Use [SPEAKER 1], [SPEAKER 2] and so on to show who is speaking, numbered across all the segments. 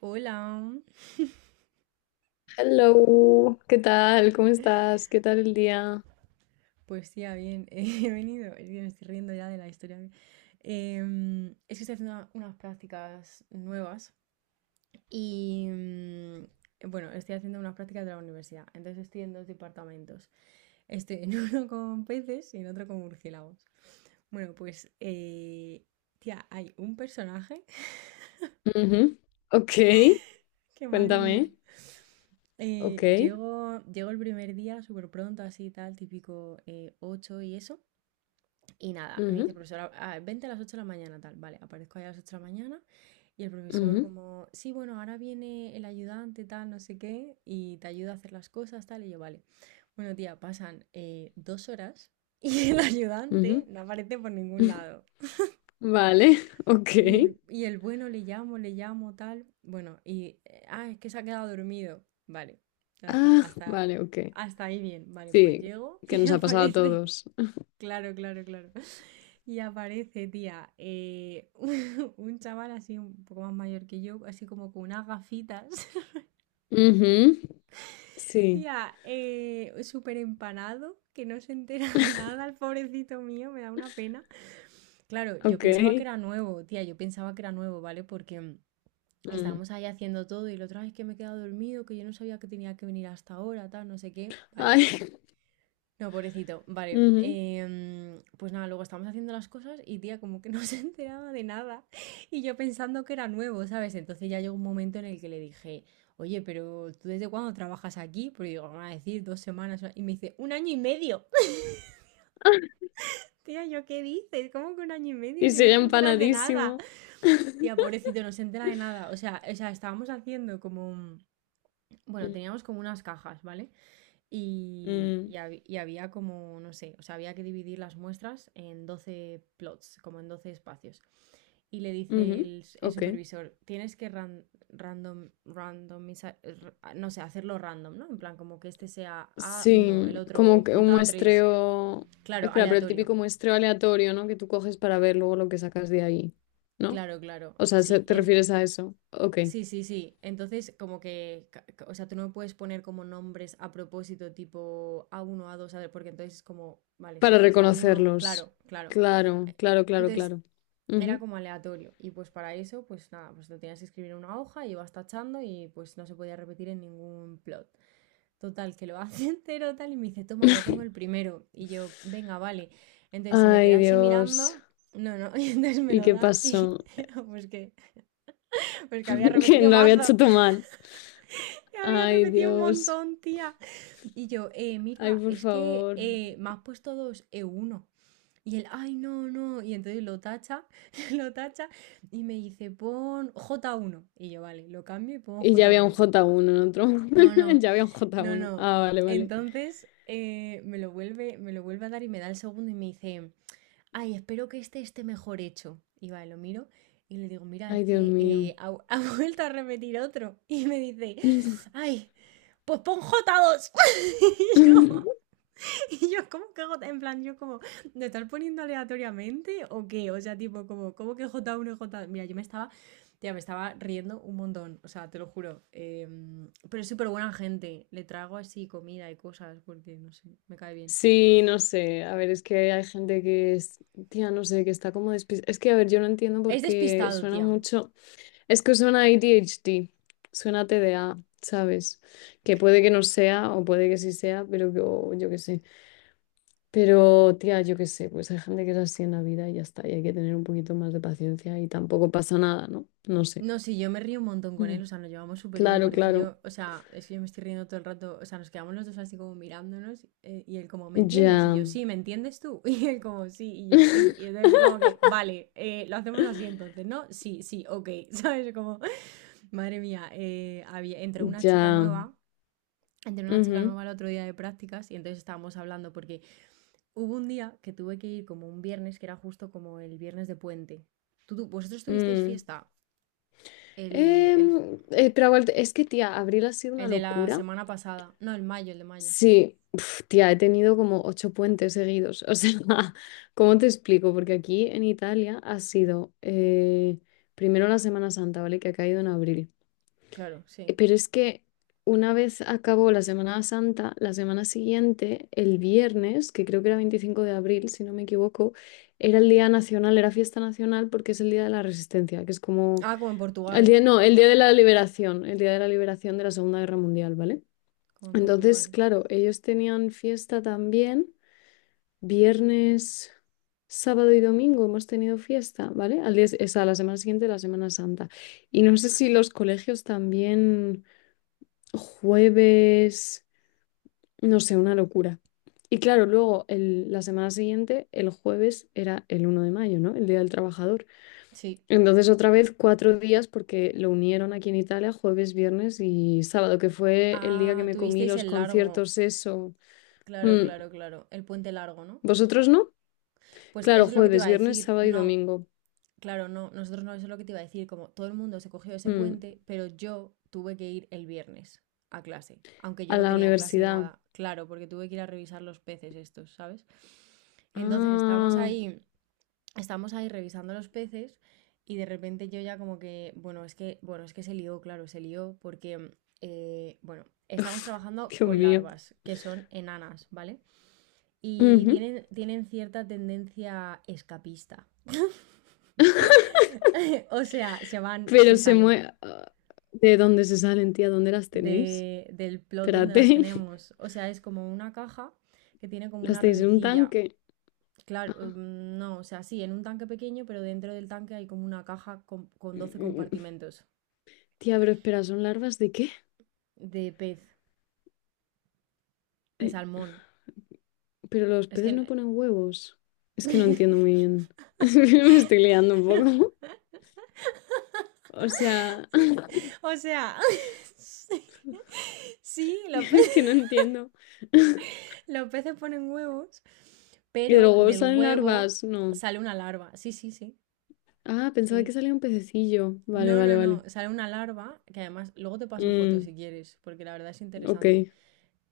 [SPEAKER 1] Hola,
[SPEAKER 2] Hello, ¿qué tal? ¿Cómo estás? ¿Qué tal el día?
[SPEAKER 1] pues ya bien, he venido, es que me estoy riendo ya de la historia. Es que estoy haciendo unas prácticas nuevas y bueno, estoy haciendo unas prácticas de la universidad, entonces estoy en dos departamentos. Estoy en uno con peces y en otro con murciélagos. Bueno, pues tía, hay un personaje
[SPEAKER 2] Ujú, Ok,
[SPEAKER 1] que madre mía.
[SPEAKER 2] cuéntame. Ok.
[SPEAKER 1] Llego el primer día súper pronto, así tal, típico 8 y eso. Y nada, me
[SPEAKER 2] ujú,
[SPEAKER 1] dice, profesora, "Ah, vente a las 8 de la mañana, tal." Vale, aparezco ahí a las 8 de la mañana y el profesor
[SPEAKER 2] ujú,
[SPEAKER 1] como, sí, bueno, ahora viene el ayudante, tal, no sé qué, y te ayuda a hacer las cosas, tal. Y yo, vale. Bueno, tía, pasan 2 horas y el ayudante
[SPEAKER 2] ujú.
[SPEAKER 1] no aparece por ningún lado.
[SPEAKER 2] Vale, ok.
[SPEAKER 1] Y el bueno le llamo, tal. Bueno, y, ah, es que se ha quedado dormido. Vale, ya está,
[SPEAKER 2] Ah,
[SPEAKER 1] hasta,
[SPEAKER 2] vale, ok.
[SPEAKER 1] hasta ahí bien. Vale, pues
[SPEAKER 2] Sí,
[SPEAKER 1] llego
[SPEAKER 2] que
[SPEAKER 1] y
[SPEAKER 2] nos ha pasado a
[SPEAKER 1] aparece.
[SPEAKER 2] todos.
[SPEAKER 1] Claro, claro, claro. Y aparece, tía, un chaval así un poco más mayor que yo, así como con unas gafitas.
[SPEAKER 2] Ujú, Sí,
[SPEAKER 1] Tía, súper empanado, que no se entera de nada, el pobrecito mío, me da una pena. Claro, yo
[SPEAKER 2] ok.
[SPEAKER 1] pensaba que era nuevo, tía, yo pensaba que era nuevo, ¿vale? Porque
[SPEAKER 2] mm.
[SPEAKER 1] estábamos ahí haciendo todo y la otra vez que me he quedado dormido, que yo no sabía que tenía que venir hasta ahora, tal, no sé qué. Vale.
[SPEAKER 2] Ay,
[SPEAKER 1] No, pobrecito. Vale.
[SPEAKER 2] ujú.
[SPEAKER 1] Pues nada, luego estábamos haciendo las cosas y tía como que no se enteraba de nada y yo pensando que era nuevo, ¿sabes? Entonces ya llegó un momento en el que le dije, oye, pero ¿tú desde cuándo trabajas aquí? Porque digo, van a decir 2 semanas. Y me dice, un año y medio. Tía, ¿yo qué dices? ¿Cómo que un año y medio
[SPEAKER 2] Y
[SPEAKER 1] si no
[SPEAKER 2] sigue
[SPEAKER 1] te enteras de nada?
[SPEAKER 2] empanadísimo.
[SPEAKER 1] Tía, pobrecito, no se entera de nada. O sea, estábamos haciendo como… Bueno,
[SPEAKER 2] Mm,
[SPEAKER 1] teníamos como unas cajas, ¿vale? Y, y
[SPEAKER 2] mm,
[SPEAKER 1] hab- y había como, no sé, o sea, había que dividir las muestras en 12 plots, como en 12 espacios. Y le dice
[SPEAKER 2] ujú,
[SPEAKER 1] el
[SPEAKER 2] Ok.
[SPEAKER 1] supervisor, tienes que random, no sé, hacerlo random, ¿no? En plan, como que este sea a uno el
[SPEAKER 2] Sí,
[SPEAKER 1] otro
[SPEAKER 2] como que un
[SPEAKER 1] j tres.
[SPEAKER 2] muestreo.
[SPEAKER 1] Claro,
[SPEAKER 2] Espera, pero el
[SPEAKER 1] aleatorio.
[SPEAKER 2] típico muestreo aleatorio, ¿no? Que tú coges para ver luego lo que sacas de ahí, ¿no?
[SPEAKER 1] Claro, claro,
[SPEAKER 2] O sea, ¿se-
[SPEAKER 1] sí. Y
[SPEAKER 2] ¿te refieres a eso? Ok.
[SPEAKER 1] sí, sí, sí. Entonces, como que, o sea, tú no puedes poner como nombres a propósito, tipo a uno a dos a ver, porque entonces es como, vale, sé
[SPEAKER 2] Para
[SPEAKER 1] que es a uno, claro,
[SPEAKER 2] reconocerlos.
[SPEAKER 1] claro.
[SPEAKER 2] Claro,
[SPEAKER 1] Eh,
[SPEAKER 2] claro, claro,
[SPEAKER 1] Entonces,
[SPEAKER 2] claro.
[SPEAKER 1] era
[SPEAKER 2] Ujú.
[SPEAKER 1] como aleatorio. Y pues para eso, pues nada, pues lo tenías que escribir en una hoja y ibas tachando y pues no se podía repetir en ningún plot. Total, que lo hace entero tal y me dice, toma, ya tengo el primero. Y yo, venga, vale. Entonces se me queda
[SPEAKER 2] Ay,
[SPEAKER 1] así
[SPEAKER 2] Dios.
[SPEAKER 1] mirando. No, no, y entonces me
[SPEAKER 2] ¿Y
[SPEAKER 1] lo
[SPEAKER 2] qué
[SPEAKER 1] da y
[SPEAKER 2] pasó?
[SPEAKER 1] pues que, pues que, había
[SPEAKER 2] Que
[SPEAKER 1] repetido
[SPEAKER 2] lo había
[SPEAKER 1] mazo.
[SPEAKER 2] hecho todo mal.
[SPEAKER 1] Te había
[SPEAKER 2] Ay,
[SPEAKER 1] repetido un
[SPEAKER 2] Dios.
[SPEAKER 1] montón, tía. Y yo,
[SPEAKER 2] Ay,
[SPEAKER 1] mira,
[SPEAKER 2] por
[SPEAKER 1] es que
[SPEAKER 2] favor.
[SPEAKER 1] me has puesto dos e uno. Y él, ay, no, no. Y entonces lo tacha, lo tacha y me dice, pon j uno. Y yo, vale, lo cambio y pongo
[SPEAKER 2] Y ya
[SPEAKER 1] j
[SPEAKER 2] había un
[SPEAKER 1] uno.
[SPEAKER 2] j uno en otro.
[SPEAKER 1] No, no,
[SPEAKER 2] Ya había un j
[SPEAKER 1] no,
[SPEAKER 2] uno
[SPEAKER 1] no.
[SPEAKER 2] Ah, vale, vale.
[SPEAKER 1] Entonces me lo vuelve a dar y me da el segundo y me dice, ay, espero que este esté mejor hecho. Y vale, lo miro y le digo, mira, es
[SPEAKER 2] Ay, Dios
[SPEAKER 1] que
[SPEAKER 2] mío.
[SPEAKER 1] ha vuelto a repetir otro. Y me dice, ay, pues pon j dos. Y yo, y yo, ¿cómo que J? En plan, yo como, ¿me estás poniendo aleatoriamente o qué? O sea, tipo, como, ¿cómo que j uno, y J2? Mira, yo me estaba, tía, me estaba riendo un montón. O sea, te lo juro. Pero es súper buena gente. Le traigo así comida y cosas porque, no sé, me cae bien.
[SPEAKER 2] Sí, no sé. A ver, es que hay gente que es, tía, no sé, que está como despistada. Es que, a ver, yo no entiendo por
[SPEAKER 1] Es
[SPEAKER 2] qué
[SPEAKER 1] despistado,
[SPEAKER 2] suena
[SPEAKER 1] tía.
[SPEAKER 2] mucho. Es que suena A D H ADHD, suena TDA. ¿Sabes? Que puede que no sea, o puede que sí sea, pero o yo qué sé. Pero, tía, yo qué sé, pues hay gente que es así en la vida y ya está. Y hay que tener un poquito más de paciencia y tampoco pasa nada, ¿no? No sé.
[SPEAKER 1] No, sí, yo me río un montón con él,
[SPEAKER 2] Mm,
[SPEAKER 1] o sea, nos llevamos súper bien,
[SPEAKER 2] Claro,
[SPEAKER 1] porque es que
[SPEAKER 2] claro.
[SPEAKER 1] yo, o sea, es que yo me estoy riendo todo el rato, o sea, nos quedamos los dos así como mirándonos y él como, ¿me entiendes? Y
[SPEAKER 2] Ya.
[SPEAKER 1] yo, sí, ¿me entiendes tú? Y él como, sí, y yo, sí. Y entonces como que, vale, lo hacemos así entonces, ¿no? Sí, sí, ok, ¿sabes? Como, madre mía, había, entró una chica
[SPEAKER 2] Ya.
[SPEAKER 1] nueva, entró una chica
[SPEAKER 2] Ujú,
[SPEAKER 1] nueva el otro día de prácticas y entonces estábamos hablando porque hubo un día que tuve que ir como un viernes, que era justo como el viernes de puente. ¿Tú, vosotros tuvisteis
[SPEAKER 2] mm.
[SPEAKER 1] fiesta? El.
[SPEAKER 2] Pero es que, tía, abril ha sido
[SPEAKER 1] El
[SPEAKER 2] una
[SPEAKER 1] de la
[SPEAKER 2] locura.
[SPEAKER 1] semana pasada. No, el mayo, el de mayo.
[SPEAKER 2] Sí, uf, tía, he tenido como ocho puentes seguidos. O sea, ¿cómo te explico? Porque aquí en Italia ha sido primero la Semana Santa, ¿vale? Que ha caído en abril.
[SPEAKER 1] Claro, sí.
[SPEAKER 2] Pero es que una vez acabó la Semana Santa, la semana siguiente, el viernes, que creo que era 25 de abril, si no me equivoco, era el día nacional, era fiesta nacional porque es el día de la Resistencia, que es como
[SPEAKER 1] Ah, como en
[SPEAKER 2] el
[SPEAKER 1] Portugal.
[SPEAKER 2] día, no, el día de la liberación, el día de la liberación de la Segunda Guerra Mundial, ¿vale?
[SPEAKER 1] Como en Portugal.
[SPEAKER 2] Entonces, claro, ellos tenían fiesta también, viernes, sábado y domingo hemos tenido fiesta, ¿vale? Al día, es a la semana siguiente, la Semana Santa. Y no sé si los colegios también, jueves, no sé, una locura. Y claro, luego la semana siguiente, el jueves era el 1 de mayo, ¿no? El Día del Trabajador.
[SPEAKER 1] Sí.
[SPEAKER 2] Entonces otra vez cuatro días porque lo unieron aquí en Italia, jueves, viernes y sábado, que fue el día que
[SPEAKER 1] Ah,
[SPEAKER 2] me comí
[SPEAKER 1] tuvisteis
[SPEAKER 2] los
[SPEAKER 1] el largo.
[SPEAKER 2] conciertos, eso.
[SPEAKER 1] Claro,
[SPEAKER 2] Mm.
[SPEAKER 1] claro, claro. El puente largo, ¿no?
[SPEAKER 2] ¿Vosotros no?
[SPEAKER 1] Pues
[SPEAKER 2] Claro,
[SPEAKER 1] eso es lo que te
[SPEAKER 2] jueves,
[SPEAKER 1] iba a
[SPEAKER 2] viernes,
[SPEAKER 1] decir.
[SPEAKER 2] sábado y
[SPEAKER 1] No,
[SPEAKER 2] domingo.
[SPEAKER 1] claro, no. Nosotros no, eso es lo que te iba a decir. Como todo el mundo se cogió ese
[SPEAKER 2] Mm.
[SPEAKER 1] puente, pero yo tuve que ir el viernes a clase. Aunque yo
[SPEAKER 2] A
[SPEAKER 1] no
[SPEAKER 2] la
[SPEAKER 1] tenía clase ni
[SPEAKER 2] universidad.
[SPEAKER 1] nada. Claro, porque tuve que ir a revisar los peces estos, ¿sabes? Entonces estábamos
[SPEAKER 2] Ah,
[SPEAKER 1] ahí estamos ahí revisando los peces y de repente yo ya como que, bueno, es que, se lió, claro, se lió porque, bueno, estamos
[SPEAKER 2] Uf,
[SPEAKER 1] trabajando
[SPEAKER 2] Dios
[SPEAKER 1] con
[SPEAKER 2] mío.
[SPEAKER 1] larvas que son enanas, ¿vale? Y
[SPEAKER 2] Ujú.
[SPEAKER 1] tienen cierta tendencia escapista. O sea, se van, se
[SPEAKER 2] Pero se
[SPEAKER 1] salen
[SPEAKER 2] mueve... ¿De dónde se salen, tía? ¿Dónde las tenéis?
[SPEAKER 1] del plot donde las
[SPEAKER 2] Espérate,
[SPEAKER 1] tenemos. O sea, es como una caja que tiene como
[SPEAKER 2] las
[SPEAKER 1] una
[SPEAKER 2] tenéis en un
[SPEAKER 1] redecilla.
[SPEAKER 2] tanque.
[SPEAKER 1] Claro, no, o sea, sí, en un tanque pequeño, pero dentro del tanque hay como una caja con
[SPEAKER 2] Mm,
[SPEAKER 1] 12
[SPEAKER 2] mm, mm.
[SPEAKER 1] compartimentos.
[SPEAKER 2] Tía, pero espera, ¿son larvas de qué?
[SPEAKER 1] De pez, de
[SPEAKER 2] Eh,
[SPEAKER 1] salmón.
[SPEAKER 2] Pero los
[SPEAKER 1] Es que
[SPEAKER 2] peces
[SPEAKER 1] no…
[SPEAKER 2] no ponen huevos. Es que no entiendo muy bien. Me estoy liando un poco. O sea,
[SPEAKER 1] O sea, sí, sí, los
[SPEAKER 2] es que no entiendo.
[SPEAKER 1] los peces ponen huevos,
[SPEAKER 2] ¿Y de
[SPEAKER 1] pero
[SPEAKER 2] los huevos
[SPEAKER 1] del
[SPEAKER 2] salen
[SPEAKER 1] huevo
[SPEAKER 2] larvas? No.
[SPEAKER 1] sale una larva. Sí, sí, sí,
[SPEAKER 2] Ah, pensaba que
[SPEAKER 1] sí.
[SPEAKER 2] salía un pececillo. Vale,
[SPEAKER 1] No,
[SPEAKER 2] vale,
[SPEAKER 1] no, no,
[SPEAKER 2] vale.
[SPEAKER 1] sale una larva que además luego te paso fotos
[SPEAKER 2] Mm,
[SPEAKER 1] si quieres, porque la verdad es
[SPEAKER 2] ok,
[SPEAKER 1] interesante.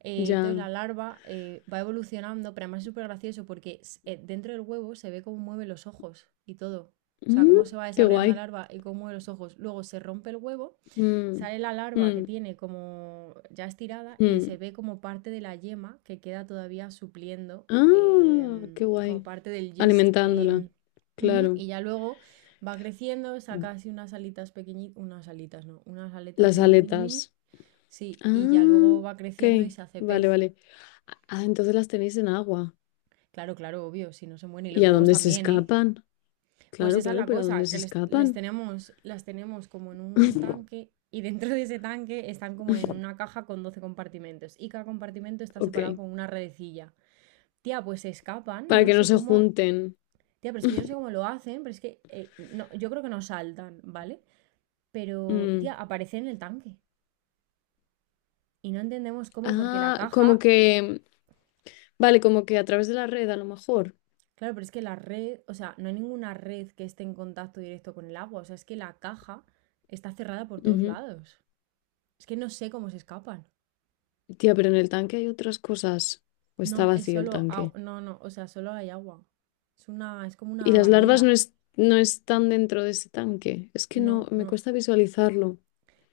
[SPEAKER 1] Entonces
[SPEAKER 2] ya.
[SPEAKER 1] la larva va evolucionando, pero además es súper gracioso porque dentro del huevo se ve cómo mueve los ojos y todo. O sea,
[SPEAKER 2] Mm,
[SPEAKER 1] cómo se va
[SPEAKER 2] qué
[SPEAKER 1] desarrollando
[SPEAKER 2] guay.
[SPEAKER 1] la larva y cómo mueve los ojos. Luego se rompe el huevo,
[SPEAKER 2] Mm,
[SPEAKER 1] sale la larva que
[SPEAKER 2] mm,
[SPEAKER 1] tiene como ya estirada y
[SPEAKER 2] mm.
[SPEAKER 1] se ve como parte de la yema que queda todavía supliendo
[SPEAKER 2] Ah, qué
[SPEAKER 1] como
[SPEAKER 2] guay.
[SPEAKER 1] parte del gist. Y,
[SPEAKER 2] Alimentándola.
[SPEAKER 1] ujú,
[SPEAKER 2] Claro.
[SPEAKER 1] y ya luego va creciendo, saca así unas alitas pequeñitas, unas alitas, no, unas aletas
[SPEAKER 2] Las
[SPEAKER 1] mini, mini, mini.
[SPEAKER 2] aletas.
[SPEAKER 1] Sí, y ya
[SPEAKER 2] Ah,
[SPEAKER 1] luego va creciendo y
[SPEAKER 2] ok.
[SPEAKER 1] se hace
[SPEAKER 2] Vale,
[SPEAKER 1] pez.
[SPEAKER 2] vale. Ah, entonces las tenéis en agua.
[SPEAKER 1] Claro, claro, obvio, si no se mueren. Y los
[SPEAKER 2] ¿Y a
[SPEAKER 1] huevos
[SPEAKER 2] dónde se
[SPEAKER 1] también, ¿eh?
[SPEAKER 2] escapan?
[SPEAKER 1] Pues
[SPEAKER 2] Claro,
[SPEAKER 1] esa es
[SPEAKER 2] claro,
[SPEAKER 1] la
[SPEAKER 2] pero ¿a dónde
[SPEAKER 1] cosa,
[SPEAKER 2] se
[SPEAKER 1] que
[SPEAKER 2] escapan?
[SPEAKER 1] las tenemos como en un tanque y dentro de ese tanque están como en una caja con 12 compartimentos y cada compartimento está
[SPEAKER 2] Ok,
[SPEAKER 1] separado con una redecilla. Tía, pues se escapan, yo
[SPEAKER 2] para
[SPEAKER 1] no
[SPEAKER 2] que no
[SPEAKER 1] sé
[SPEAKER 2] se
[SPEAKER 1] cómo…
[SPEAKER 2] junten.
[SPEAKER 1] Tía, pero es que yo no sé cómo lo hacen, pero es que no, yo creo que no saltan, ¿vale? Pero, tía,
[SPEAKER 2] Mm.
[SPEAKER 1] aparecen en el tanque y no entendemos cómo porque la
[SPEAKER 2] Ah, como
[SPEAKER 1] caja.
[SPEAKER 2] que, vale, como que a través de la red a lo mejor.
[SPEAKER 1] Claro, pero es que la red, o sea, no hay ninguna red que esté en contacto directo con el agua. O sea, es que la caja está cerrada por todos
[SPEAKER 2] Ujú.
[SPEAKER 1] lados. Es que no sé cómo se escapan.
[SPEAKER 2] Tía, pero en el tanque hay otras cosas. O está
[SPEAKER 1] No, es
[SPEAKER 2] vacío el
[SPEAKER 1] solo agua.
[SPEAKER 2] tanque.
[SPEAKER 1] No, no, o sea, solo hay agua. Es como
[SPEAKER 2] Y
[SPEAKER 1] una
[SPEAKER 2] las larvas no,
[SPEAKER 1] bañera.
[SPEAKER 2] no están dentro de ese tanque. Es que no,
[SPEAKER 1] No,
[SPEAKER 2] me
[SPEAKER 1] no.
[SPEAKER 2] cuesta visualizarlo.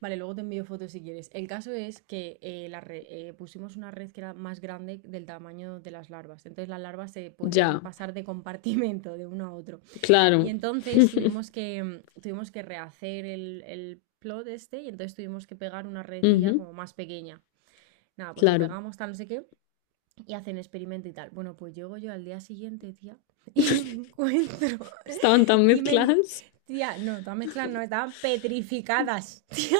[SPEAKER 1] Vale, luego te envío fotos si quieres. El caso es que pusimos una red que era más grande del tamaño de las larvas. Entonces las larvas se podían
[SPEAKER 2] Ya,
[SPEAKER 1] pasar de compartimento de uno a otro. Y
[SPEAKER 2] claro.
[SPEAKER 1] entonces tuvimos que, mm, tuvimos que rehacer el plot este y entonces tuvimos que pegar una redecilla
[SPEAKER 2] Ujú,
[SPEAKER 1] como más pequeña. Nada, pues lo
[SPEAKER 2] Claro.
[SPEAKER 1] pegamos, tal, no sé qué, y hacen experimento y tal. Bueno, pues llego yo al día siguiente, tía, y me encuentro.
[SPEAKER 2] Estaban tan
[SPEAKER 1] Y me.
[SPEAKER 2] mezcladas.
[SPEAKER 1] Tía, no, todas mezclas no, estaban petrificadas. Tía,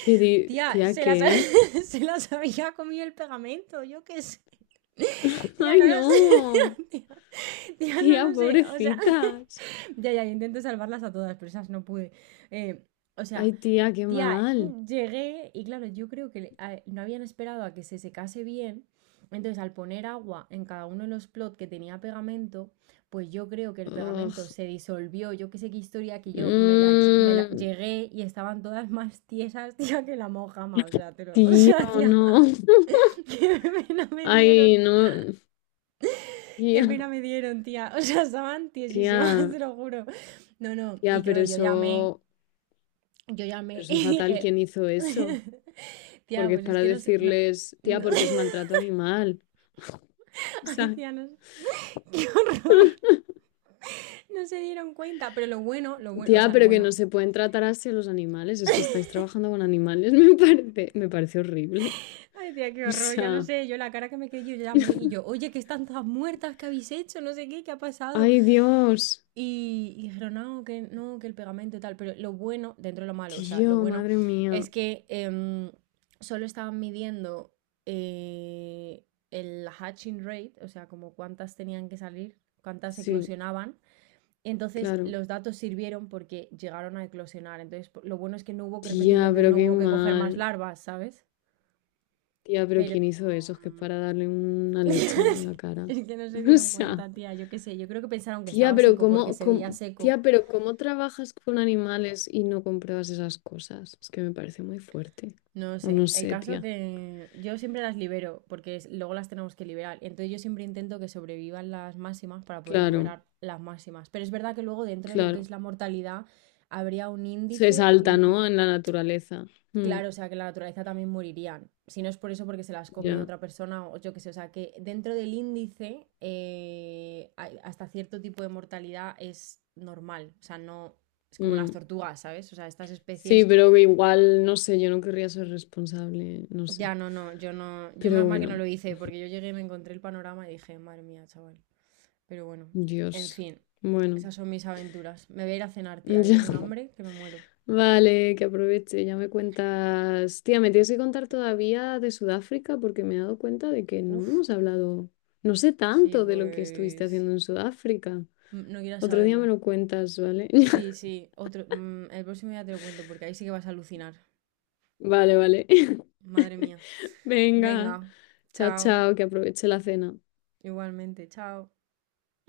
[SPEAKER 2] ¿Qué,
[SPEAKER 1] tía,
[SPEAKER 2] tía,
[SPEAKER 1] se las,
[SPEAKER 2] qué?
[SPEAKER 1] se las había comido el pegamento, yo qué sé. Tía,
[SPEAKER 2] Ay,
[SPEAKER 1] no lo
[SPEAKER 2] no.
[SPEAKER 1] sé. Tía, tía, tía no
[SPEAKER 2] Tía,
[SPEAKER 1] lo sé. O sea,
[SPEAKER 2] pobrecitas.
[SPEAKER 1] ya, ya, intenté salvarlas a todas, pero esas no pude. Eh, o sea,
[SPEAKER 2] Ay, tía, qué
[SPEAKER 1] tía,
[SPEAKER 2] mal.
[SPEAKER 1] llegué y claro, yo creo que no habían esperado a que se secase bien. Entonces, al poner agua en cada uno de los plot que tenía pegamento, pues yo creo que el pegamento
[SPEAKER 2] Ugh.
[SPEAKER 1] se disolvió. Yo que sé qué historia que yo me la, lle- me la-
[SPEAKER 2] Mm,
[SPEAKER 1] llegué y estaban todas más tiesas, tía, que la mojama. O sea, o
[SPEAKER 2] tía,
[SPEAKER 1] sea, tía,
[SPEAKER 2] no.
[SPEAKER 1] qué pena me dieron.
[SPEAKER 2] Ay, no.
[SPEAKER 1] Qué
[SPEAKER 2] Tía,
[SPEAKER 1] pena me dieron, tía. O sea, estaban tiesísimas,
[SPEAKER 2] tía,
[SPEAKER 1] te lo juro. No, no, y
[SPEAKER 2] tía,
[SPEAKER 1] claro, yo llamé Yo
[SPEAKER 2] pero
[SPEAKER 1] llamé
[SPEAKER 2] eso
[SPEAKER 1] y
[SPEAKER 2] fatal,
[SPEAKER 1] dije,
[SPEAKER 2] ¿quién hizo eso?
[SPEAKER 1] tía,
[SPEAKER 2] Porque es
[SPEAKER 1] pues es
[SPEAKER 2] para
[SPEAKER 1] que no sé, no,
[SPEAKER 2] decirles, tía,
[SPEAKER 1] no-
[SPEAKER 2] porque es maltrato animal. O
[SPEAKER 1] ay,
[SPEAKER 2] sea,
[SPEAKER 1] tía, no sé, qué horror, no se dieron cuenta, pero lo bueno, o
[SPEAKER 2] tía,
[SPEAKER 1] sea, lo
[SPEAKER 2] pero que no
[SPEAKER 1] bueno,
[SPEAKER 2] se pueden tratar así a los animales. Es que estáis trabajando con animales, me parece horrible.
[SPEAKER 1] ay, tía, qué
[SPEAKER 2] O
[SPEAKER 1] horror, ya lo
[SPEAKER 2] sea,
[SPEAKER 1] sé, yo la cara que me quedé, yo llamé y yo, oye, que están todas muertas, ¿qué habéis hecho? No sé qué, ¿qué ha pasado?
[SPEAKER 2] ay Dios,
[SPEAKER 1] Y dijeron, no, que no, que el pegamento y tal. Pero lo bueno, dentro de lo malo, o sea, lo
[SPEAKER 2] tío,
[SPEAKER 1] bueno
[SPEAKER 2] madre mía.
[SPEAKER 1] es que solo estaban midiendo eh, el hatching rate, o sea, como cuántas tenían que salir, cuántas
[SPEAKER 2] Sí,
[SPEAKER 1] eclosionaban. Entonces
[SPEAKER 2] claro.
[SPEAKER 1] los datos sirvieron porque llegaron a eclosionar. Entonces lo bueno es que no hubo que repetirlo,
[SPEAKER 2] Tía,
[SPEAKER 1] entonces
[SPEAKER 2] pero
[SPEAKER 1] no
[SPEAKER 2] qué
[SPEAKER 1] hubo que coger más
[SPEAKER 2] mal.
[SPEAKER 1] larvas, ¿sabes?
[SPEAKER 2] Tía, pero
[SPEAKER 1] Pero
[SPEAKER 2] ¿quién hizo eso? Es que es
[SPEAKER 1] mm,
[SPEAKER 2] para darle una leche en la cara.
[SPEAKER 1] es que no se
[SPEAKER 2] O
[SPEAKER 1] dieron
[SPEAKER 2] sea,
[SPEAKER 1] cuenta, tía. Yo qué sé, yo creo que pensaron que
[SPEAKER 2] tía,
[SPEAKER 1] estaba
[SPEAKER 2] pero
[SPEAKER 1] seco porque se veía seco.
[SPEAKER 2] tía, pero ¿cómo trabajas con animales y no compruebas esas cosas? Es que me parece muy fuerte.
[SPEAKER 1] No
[SPEAKER 2] O no
[SPEAKER 1] sé, el
[SPEAKER 2] sé,
[SPEAKER 1] caso
[SPEAKER 2] tía.
[SPEAKER 1] que yo siempre las libero porque luego las tenemos que liberar. Entonces yo siempre intento que sobrevivan las máximas para poder
[SPEAKER 2] Claro,
[SPEAKER 1] liberar las máximas. Pero es verdad que luego dentro de lo que
[SPEAKER 2] claro.
[SPEAKER 1] es la mortalidad habría un
[SPEAKER 2] Se
[SPEAKER 1] índice que
[SPEAKER 2] salta, ¿no? En la naturaleza. Mm,
[SPEAKER 1] claro, o sea, que la naturaleza también morirían. Si no es por eso porque se las come
[SPEAKER 2] ya.
[SPEAKER 1] otra persona o yo qué sé, o sea, que dentro del índice hasta cierto tipo de mortalidad es normal. O sea, no es como las
[SPEAKER 2] Mm.
[SPEAKER 1] tortugas, ¿sabes? O sea, estas
[SPEAKER 2] Sí,
[SPEAKER 1] especies.
[SPEAKER 2] pero que igual, no sé, yo no querría ser responsable, no sé.
[SPEAKER 1] Ya, no, no, yo no, yo
[SPEAKER 2] Pero
[SPEAKER 1] menos mal que no
[SPEAKER 2] bueno,
[SPEAKER 1] lo hice, porque yo llegué y me encontré el panorama y dije, madre mía, chaval. Pero bueno, en
[SPEAKER 2] Dios.
[SPEAKER 1] fin,
[SPEAKER 2] Bueno,
[SPEAKER 1] esas son mis aventuras. Me voy a ir a cenar, tía, que tengo un
[SPEAKER 2] ya.
[SPEAKER 1] hambre que me muero.
[SPEAKER 2] Vale, que aproveche, ya me cuentas. Tía, me tienes que contar todavía de Sudáfrica porque me he dado cuenta de que no
[SPEAKER 1] Uf,
[SPEAKER 2] hemos hablado, no sé
[SPEAKER 1] sí,
[SPEAKER 2] tanto de lo que estuviste
[SPEAKER 1] pues…
[SPEAKER 2] haciendo en Sudáfrica.
[SPEAKER 1] No quieras
[SPEAKER 2] Otro día me
[SPEAKER 1] saberlo.
[SPEAKER 2] lo cuentas, ¿vale?
[SPEAKER 1] Sí, sí, otro… El próximo día te lo cuento, porque ahí sí que vas a alucinar.
[SPEAKER 2] Vale, vale.
[SPEAKER 1] Madre mía.
[SPEAKER 2] Venga,
[SPEAKER 1] Venga,
[SPEAKER 2] chao,
[SPEAKER 1] chao.
[SPEAKER 2] chao, que aproveche la cena.
[SPEAKER 1] Igualmente, chao.